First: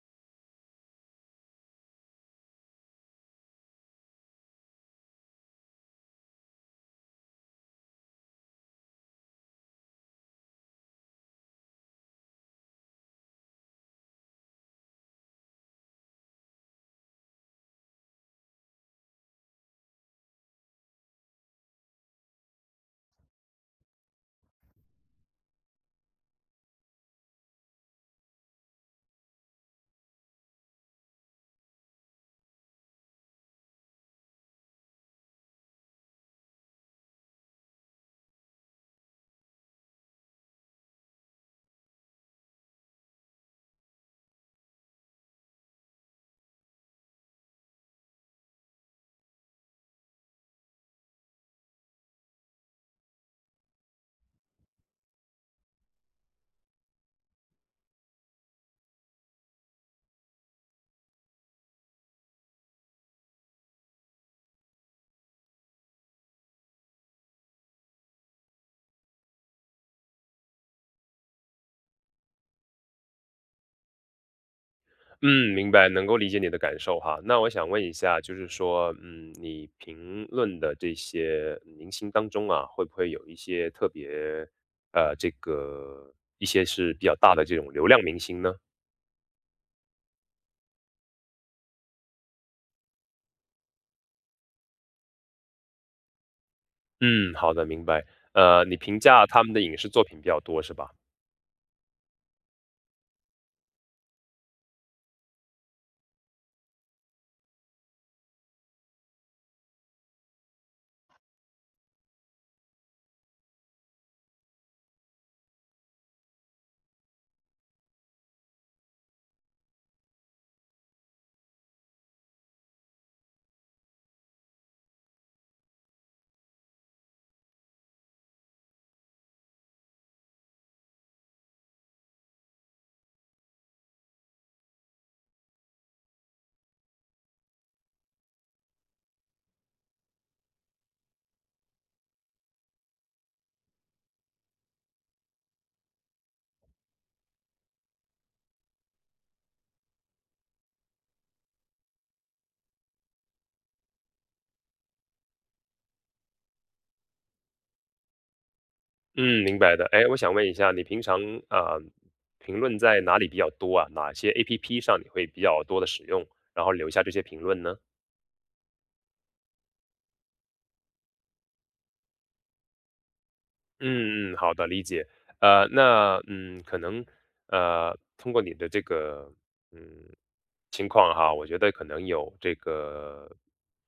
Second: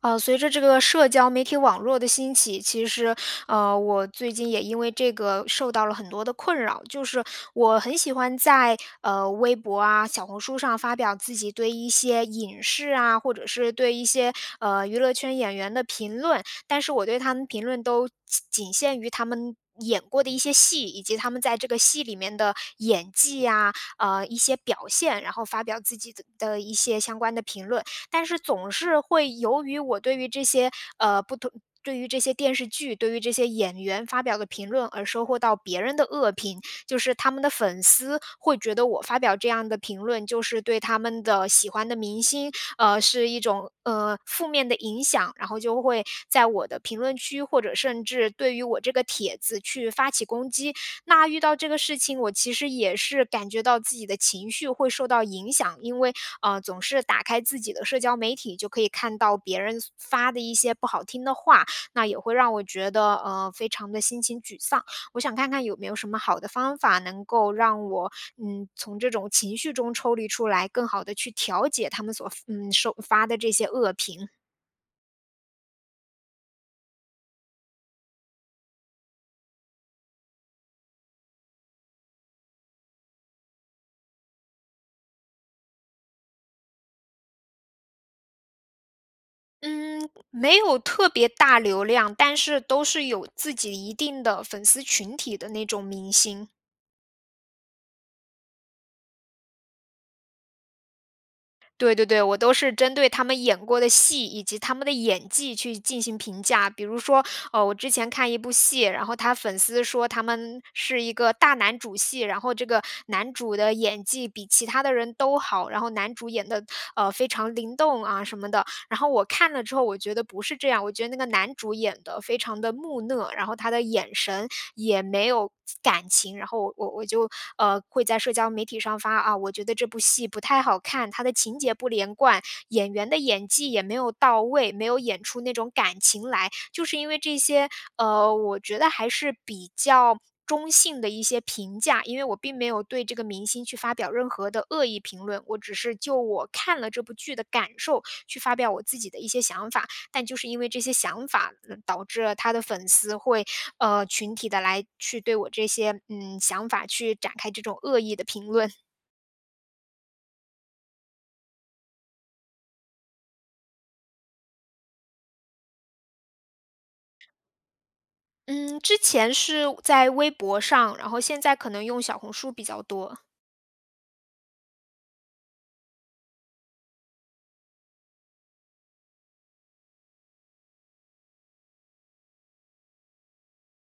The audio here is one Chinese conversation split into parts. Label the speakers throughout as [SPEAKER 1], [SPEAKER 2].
[SPEAKER 1] 随着这个社交媒体网络的兴起，其实，我最近也因为这个受到了很多的困扰。就是我很喜欢在微博啊、小红书上发表自己对一些影视啊，或者是对一些娱乐圈演员的评论，但是我对他们评论都仅仅限于他们。演过的一些戏，以及他们在这个戏里面的演技啊，一些表现，然后发表自己的一些相关的评论。但是总是会由于我对于这些呃不同。对于这些电视剧，对于这些演员发表的评论而收获到别人的恶评，就是他们的粉丝会觉得我发表这样的评论，就是对他们的喜欢的明星，是一种负面的影响，然后就会在我的评论区或者甚至对于我这个帖子去发起攻击，那遇到这个事情，我其实也是感觉到自己的情绪会受到影响，因为总是打开自己的社交媒体，就可以看到别人发的一些不好听的话，那也会让我觉得非常的心情沮丧。我想看看有没有什么好的方法能够让我从这种情绪中抽离出来，更好的去调节他们所收发的这些恶评。
[SPEAKER 2] 嗯，明白，能够理解你的感受哈。那我想问一下，就是说，你评论的这些明星当中啊，会不会有一些特别，这个一些是比较大的这种流量明星呢？
[SPEAKER 1] 嗯，没有特别大流量，但是都是有自己一定的粉丝群体的那种明星。
[SPEAKER 2] 嗯，好的，明白。你评价他们的影视作品比较多是吧？
[SPEAKER 1] 对对对，我都是针对他们演过的戏以及他们的演技去进行评价。比如说，我之前看一部戏，然后他粉丝说他们是一个大男主戏，然后这个男主的演技比其他的人都好，然后男主演的非常灵动啊什么的，然后我看了之后，我觉得不是这样，我觉得那个男主演的非常的木讷，然后他的眼神也没有感情，然后我就，会在社交媒体上发，啊，我觉得这部戏不太好看，它的情节不连贯，演员的演技也没有到位，没有演出那种感情来。就是因为这些，我觉得还是比较中性的一些评价，因为我并没有对这个明星去发表任何的恶意评论，我只是就我看了这部剧的感受去发表我自己的一些想法，但就是因为这些想法，导致了他的粉丝会群体的来去对我这些想法去展开这种恶意的评论。
[SPEAKER 2] 嗯，明白的。哎，我想问一下，你平常啊，评论在哪里比较多啊？哪些 APP 上你会比较多的使用，然后留下这些评论呢？
[SPEAKER 1] 嗯，之前是在微博上，然后现在可能用小红书比较多。
[SPEAKER 2] 嗯嗯，好的，理解。那可能通过你的这个嗯情况哈，我觉得可能有这个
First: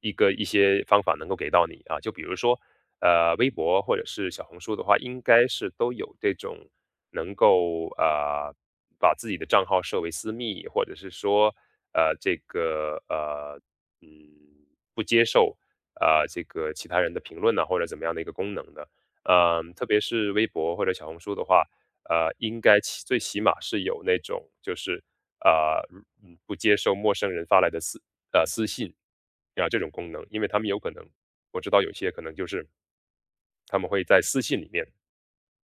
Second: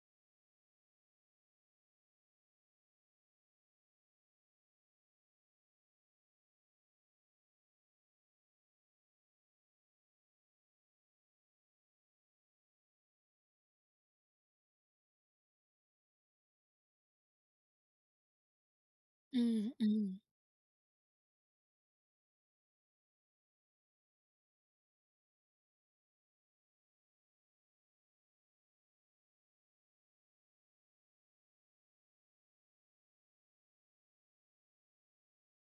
[SPEAKER 2] 一些方法能够给到你啊，就比如说微博或者是小红书的话，应该是都有这种能够把自己的账号设为私密，或者是说这个嗯不接受啊这个其他人的评论呢，或者怎么样的一个功能的。
[SPEAKER 1] 嗯
[SPEAKER 2] 特别
[SPEAKER 1] 嗯
[SPEAKER 2] 是微博或者小红书的话，应该最起码是有那种就是，呃，不接受陌生人发来的私信，啊，这种功能。因为他们有可能我知道有些可能就是他们会在私信里面，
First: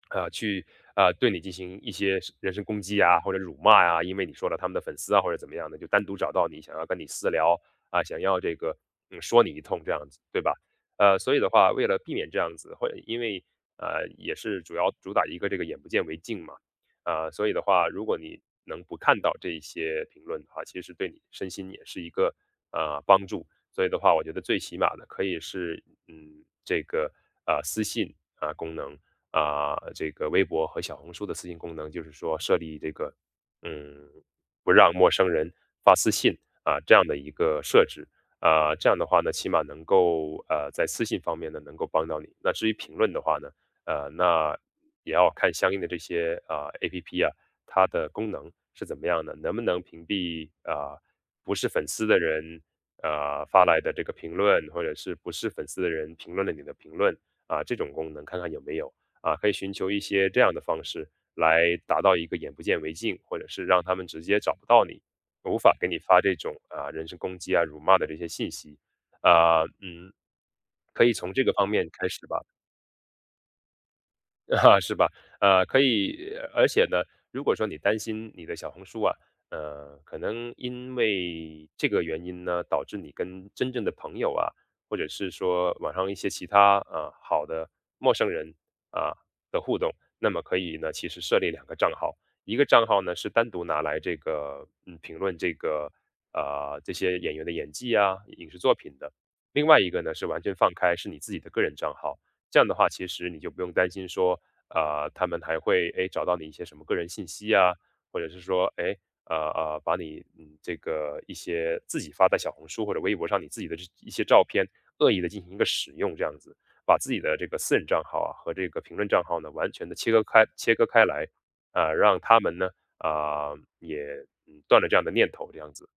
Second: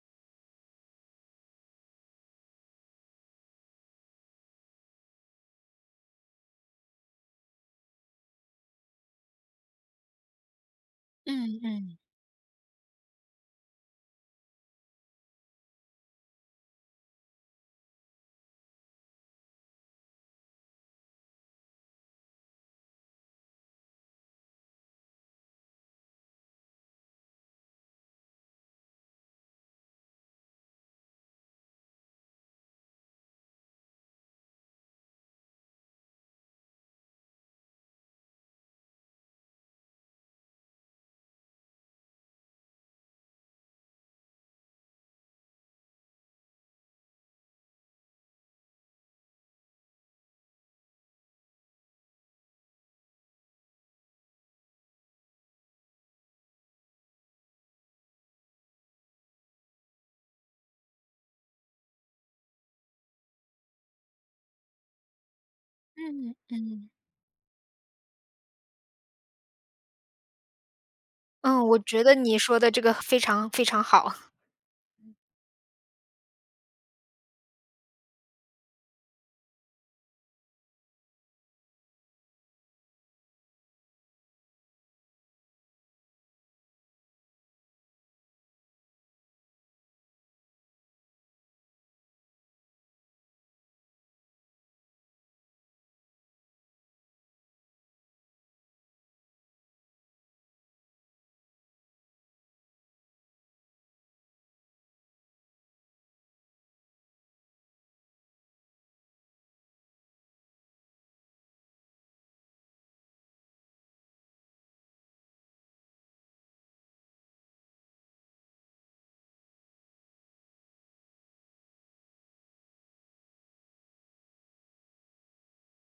[SPEAKER 2] 啊，去，啊对你进行一些是人身攻击啊，或者辱骂啊，因为你说了他们的粉丝啊，或者怎么样的，就单独找到你，想要跟你私聊，啊，想要这个，说你一通这样子，对吧？所以的
[SPEAKER 1] 嗯
[SPEAKER 2] 话，为
[SPEAKER 1] 嗯
[SPEAKER 2] 了避免这样子，或者因为也是主要主打一个这个眼不见为净嘛，所以的话，如果你能不看到这一些评论的话，其实对你身心也是一个帮助。所以的话，我觉得最起码的可以是这个私信啊、功能啊、这个微博和小红书的私信功能，就是说设立这个嗯不让陌生人发私信啊、这样的一个设置。这样的话呢，起码能够在私信方面呢能够帮到你。那至于评论的话呢，那也要看相应的这些啊、APP 啊，它的功能是怎么样的，能不能屏蔽啊、不是粉丝的人发来的这个评论，或者是不是粉丝的人评论了你的评论啊、这种功能，看看有没有啊、可以寻求一些这样的方式来达到一个眼不见为净，或者是让他们直接找不到你无法给你发这
[SPEAKER 1] 嗯
[SPEAKER 2] 种
[SPEAKER 1] 嗯，
[SPEAKER 2] 啊人身攻击啊、辱骂的这些信息，啊、嗯，可以从这个
[SPEAKER 1] 嗯，
[SPEAKER 2] 方
[SPEAKER 1] 我
[SPEAKER 2] 面
[SPEAKER 1] 觉
[SPEAKER 2] 开
[SPEAKER 1] 得
[SPEAKER 2] 始
[SPEAKER 1] 你
[SPEAKER 2] 吧。
[SPEAKER 1] 说的这个非常非常好。
[SPEAKER 2] 啊，是吧？可以，而且呢，如果说你担心你的小红书啊，可能因为这个原因呢，导致你跟真正的朋友啊，或者是说网上一些其他啊好的陌生人啊的互动，那么可以呢，其实设立两个账号，一个账号呢是单独拿来这个评论这个这些演员的演技啊、影视作品的，另外一个呢是完全放开，是你自己的个人账号。这样的话，其实你就不用担心说啊，他们还会哎找到你一些什么个人信息啊，或者是说哎把你这个一些自己发在小红书或者微博上你自己的这一些照片恶意的进行一个使用，这样子把自己的这个私人账号啊和这个评论账号呢完全的切割开来，啊、让他们呢啊、也断了这样的念头，这样子。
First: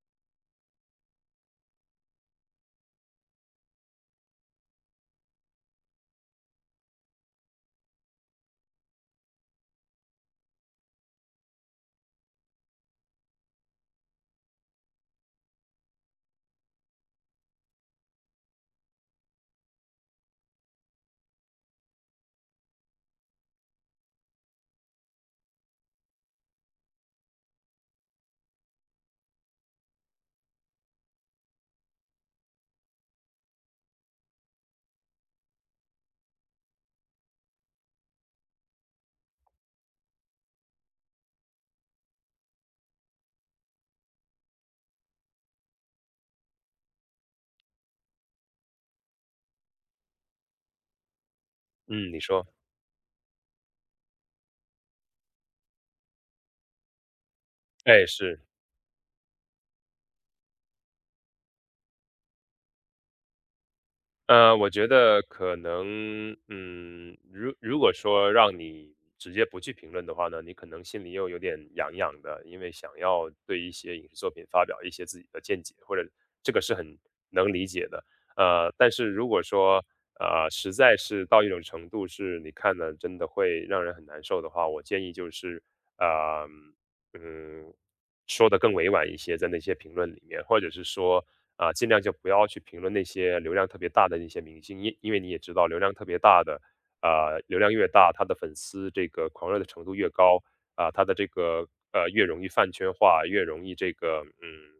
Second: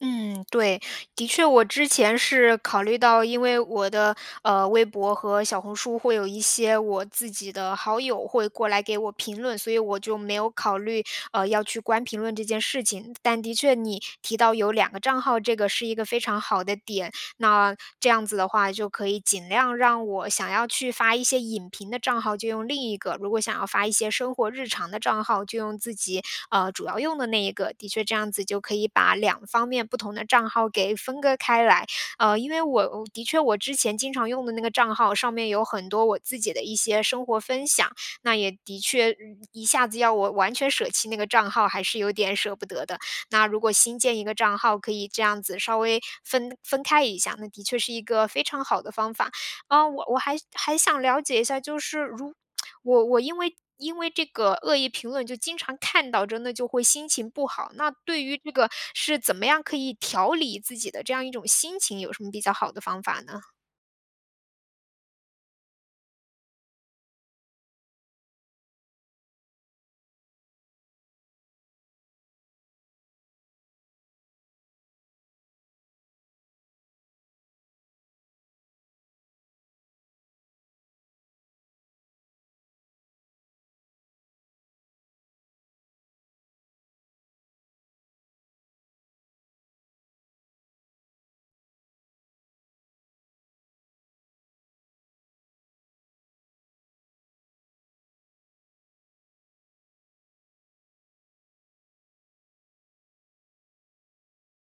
[SPEAKER 1] 嗯，对，的确，我之前是考虑到，因为我的微博和小红书会有一些我自己的好友会过来给我评论，所以我就没有考虑要去关评论这件事情。但的确，你提到有两个账号，这个是一个非常好的点。那这样子的话，就可以尽量让我想要去发一些影评的账号就用另一个，如果想要发一些生活日常的账号，就用自己主要用的那一个。的确，这样子就可以把两方面不同的账号给分割开来。呃，因为我的确我之前经常用的那个账号上面有很多我自己的一些生活分享，那也的确一下子要我完全舍弃那个账号，还是有点舍不得的。那如果新建一个账号，可以这样子稍微分开一下，那的确是一个非常好的方法。啊，我还想了解一下，就是
[SPEAKER 2] 嗯，你
[SPEAKER 1] 如
[SPEAKER 2] 说，
[SPEAKER 1] 我因为这个恶意评论就经常看到，真的就会心情不好。那
[SPEAKER 2] 哎
[SPEAKER 1] 对于
[SPEAKER 2] 是。
[SPEAKER 1] 这个是怎么样可以调理自己的这样一种心情，有什么比较好的方法呢？
[SPEAKER 2] 我觉得可能，如果说让你直接不去评论的话呢，你可能心里又有点痒痒的，因为想要对一些影视作品发表一些自己的见解，或者这个是很能理解的。但是如果说，实在是到一种程度，是你看了真的会让人很难受的话，我建议就是，呃，嗯，说的更委婉一些，在那些评论里面，或者是说，啊，尽量就不要去评论那些流量特别大的那些明星，因为你也知道流量特别大的，流量越大，他的粉丝这个狂热的程度越高，啊、他的这个越容易饭圈化，越容易这个嗯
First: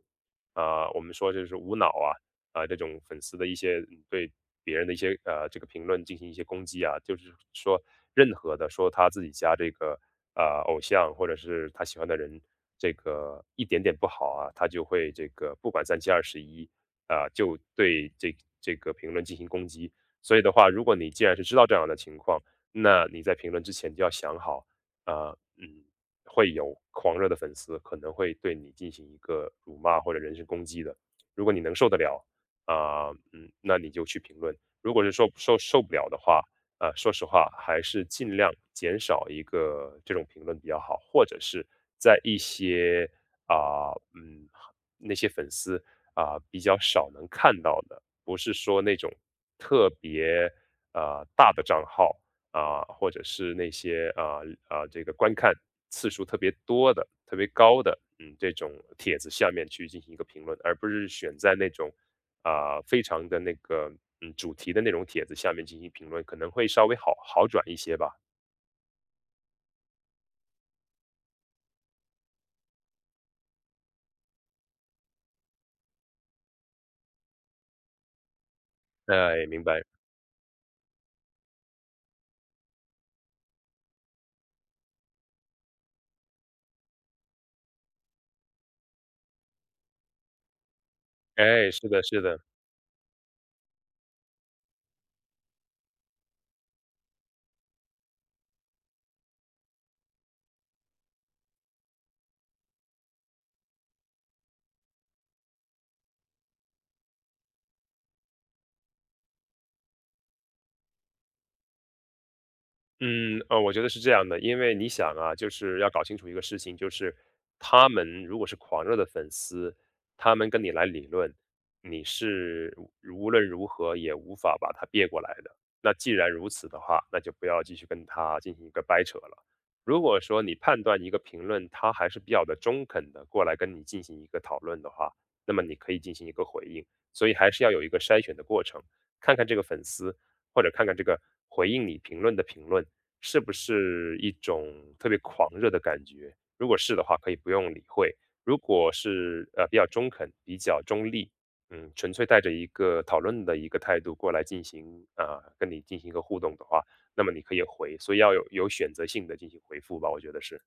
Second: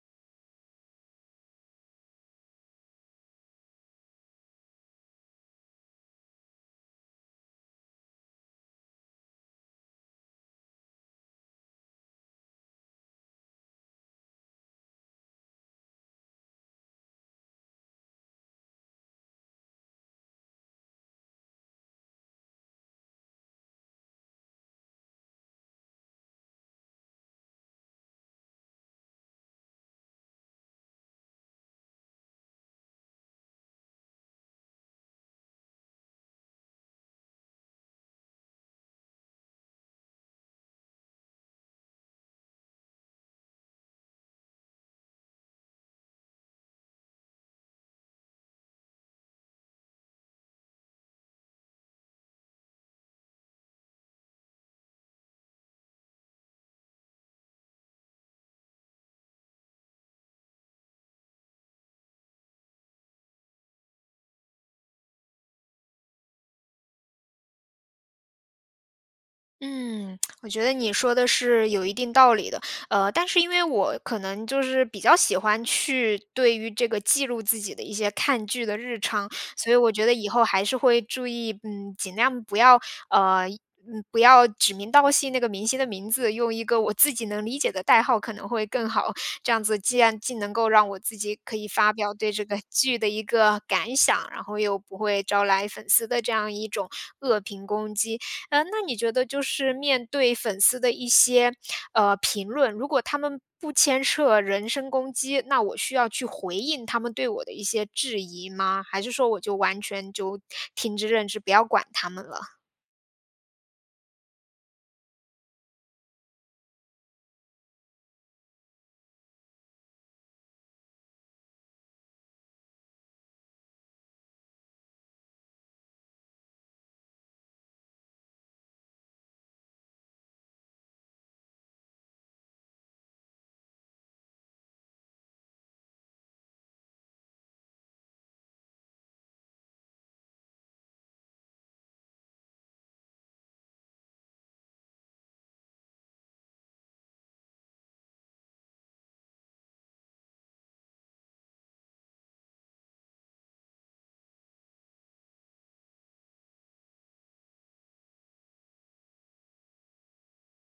[SPEAKER 2] 啊、我们说就是无脑啊、这种粉丝的一些对别人的一些这个评论进行一些攻击啊，就是说任何的说他自己家这个啊，偶像或者是他喜欢的人，这个一点点不好啊，他就会这个不管三七二十一啊，就对这个评论进行攻击。所以的话，如果你既然是知道这样的情况，那你在评论之前就要想好，啊、嗯，会有狂热的粉丝可能会对你进行一个辱骂或者人身攻击的。如果你能受得了，那你就去评论；如果是受不了的话，说实话，还是尽量减少一个这种评论比较好，或者是在一些啊、那些粉丝啊、比较少能看到的，不是说那种特别大的账号啊、或者是那些啊、这个观看次数特别多的、特别高的，这种帖子下面去进行一个评论，而不是选在那种啊、非常的那个主题的那种帖子下面进行评论，可能会稍微好转一些吧。
[SPEAKER 1] 嗯，我觉得你说的是有一定道理的，呃，但是因为我可能就是比较喜欢去对于这个记录自己的一些看剧的日常，
[SPEAKER 2] 哎，明
[SPEAKER 1] 所以
[SPEAKER 2] 白。
[SPEAKER 1] 我觉得以后还是会注意，嗯，尽量不要，呃，不要指名道姓那个明星的名字，用一个我自己能理解的代号可能会更好。这样子既能够让我自己可以
[SPEAKER 2] 哎，是
[SPEAKER 1] 发
[SPEAKER 2] 的，
[SPEAKER 1] 表
[SPEAKER 2] 是
[SPEAKER 1] 对
[SPEAKER 2] 的。
[SPEAKER 1] 这个剧的一个感想，然后又不会招来粉丝的这样一种恶评攻击。呃，那你觉得就是面对粉丝的一些，评论，如果他们不牵涉人身攻击，那我需要去回应他们对我的一些质疑吗？还是说我就完全就听之任之，不要管他们了？
[SPEAKER 2] 我觉得是这样的，因为你想啊，就是要搞清楚一个事情，就是他们如果是狂热的粉丝，他们跟你来理论，你是无论如何也无法把他别过来的。那既然如此的话，那就不要继续跟他进行一个掰扯了。如果说你判断一个评论，他还是比较的中肯的过来跟你进行一个讨论的话，那么你可以进行一个回应。所以还是要有一个筛选的过程，看看这个粉丝。或者看看这个回应你评论的评论是不是一种特别狂热的感觉。如果是的话，可以不用理会；如果是比较中肯、比较中立，纯粹带着一个讨论的一个态度过来进行啊、跟你进行一个互动的话，那么你可以回，所以要有选择性的进行回复吧，我觉得是。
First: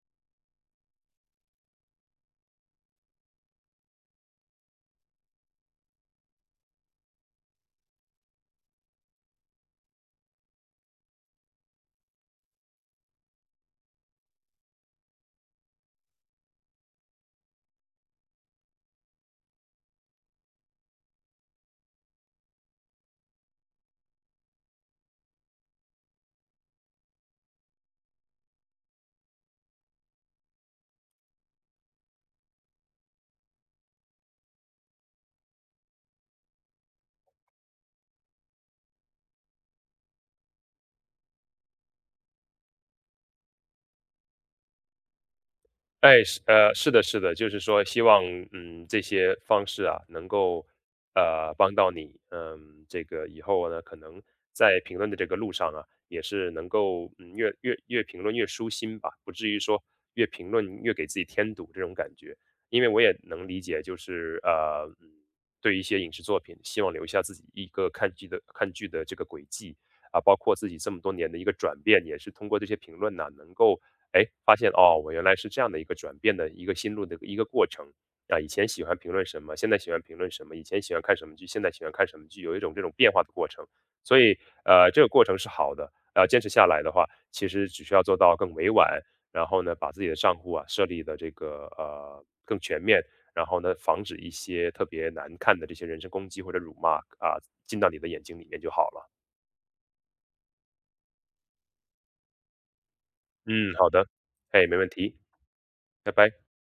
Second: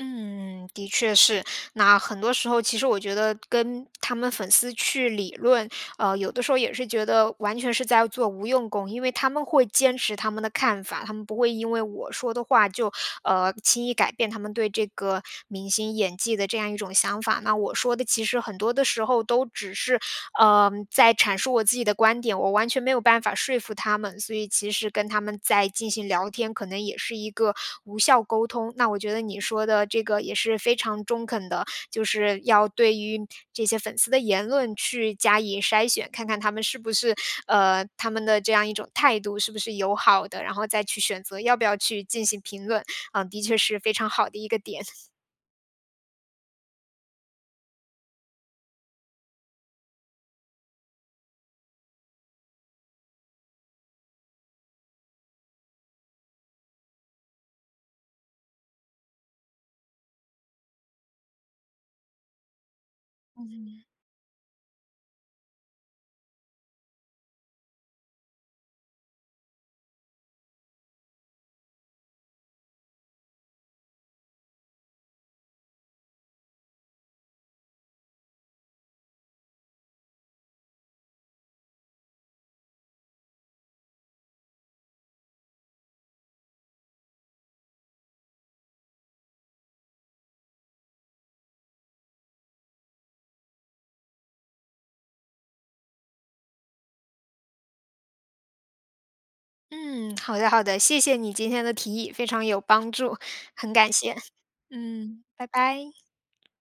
[SPEAKER 1] 嗯，的确是。那很多时候其实我觉得跟他们粉丝去理论有的时候也是觉得完全是在做无用功，因为他们会坚持他们的看法，他们不会因为我说的话就轻易改变他们对这个明星演技的这样一种想法。那我说的其实很多的时候都只是在阐述我自己的观点，我完全没有办法说服他们，所以其实跟他们在进行聊天，可能也是一个无效沟通。那我觉得你说的这个也是非常中肯的，就是要对于这些粉丝的言论去加以筛选，看看他们是不是他们的这样一种态度是不是友好的，然后再去选择要不要去进行评论，嗯，的确是非常好的一个点。
[SPEAKER 2] 哎，是的，是的，就是说，希望这些方式啊，能够帮到你，这个以后呢，可能在评论的这个路上啊，也是能够越评论越舒心吧，不至于说越评论越给自己添堵这种感觉。因为我也能 理
[SPEAKER 1] 嗯
[SPEAKER 2] 解，就是对一些影视作品，希望留下自己一个看剧的这个轨迹啊，包括自己这么多年的一个转变，也是通过这些评论呢、能够哎，发现哦，我原来是这样的一个转变的一个心路的一个过程啊。以前喜欢评论什么，现在喜欢评论什么；以前喜欢看什么剧，现在喜欢看什么剧，有一种这种变化的过程。所以，这个过程是好的。坚持下来的话，其实只需要做到更委婉，然后呢，把自己的账户啊设立的这个更全面，然后呢，防止一些特别难看的这些人身攻击或者辱骂啊进到你的眼睛里面就好了。
[SPEAKER 1] 嗯，好的好的，谢谢你今天的提议，非常有帮助，很
[SPEAKER 2] 嗯，好
[SPEAKER 1] 感
[SPEAKER 2] 的，
[SPEAKER 1] 谢。
[SPEAKER 2] 哎，没问题，
[SPEAKER 1] 嗯，拜拜。
[SPEAKER 2] 拜拜。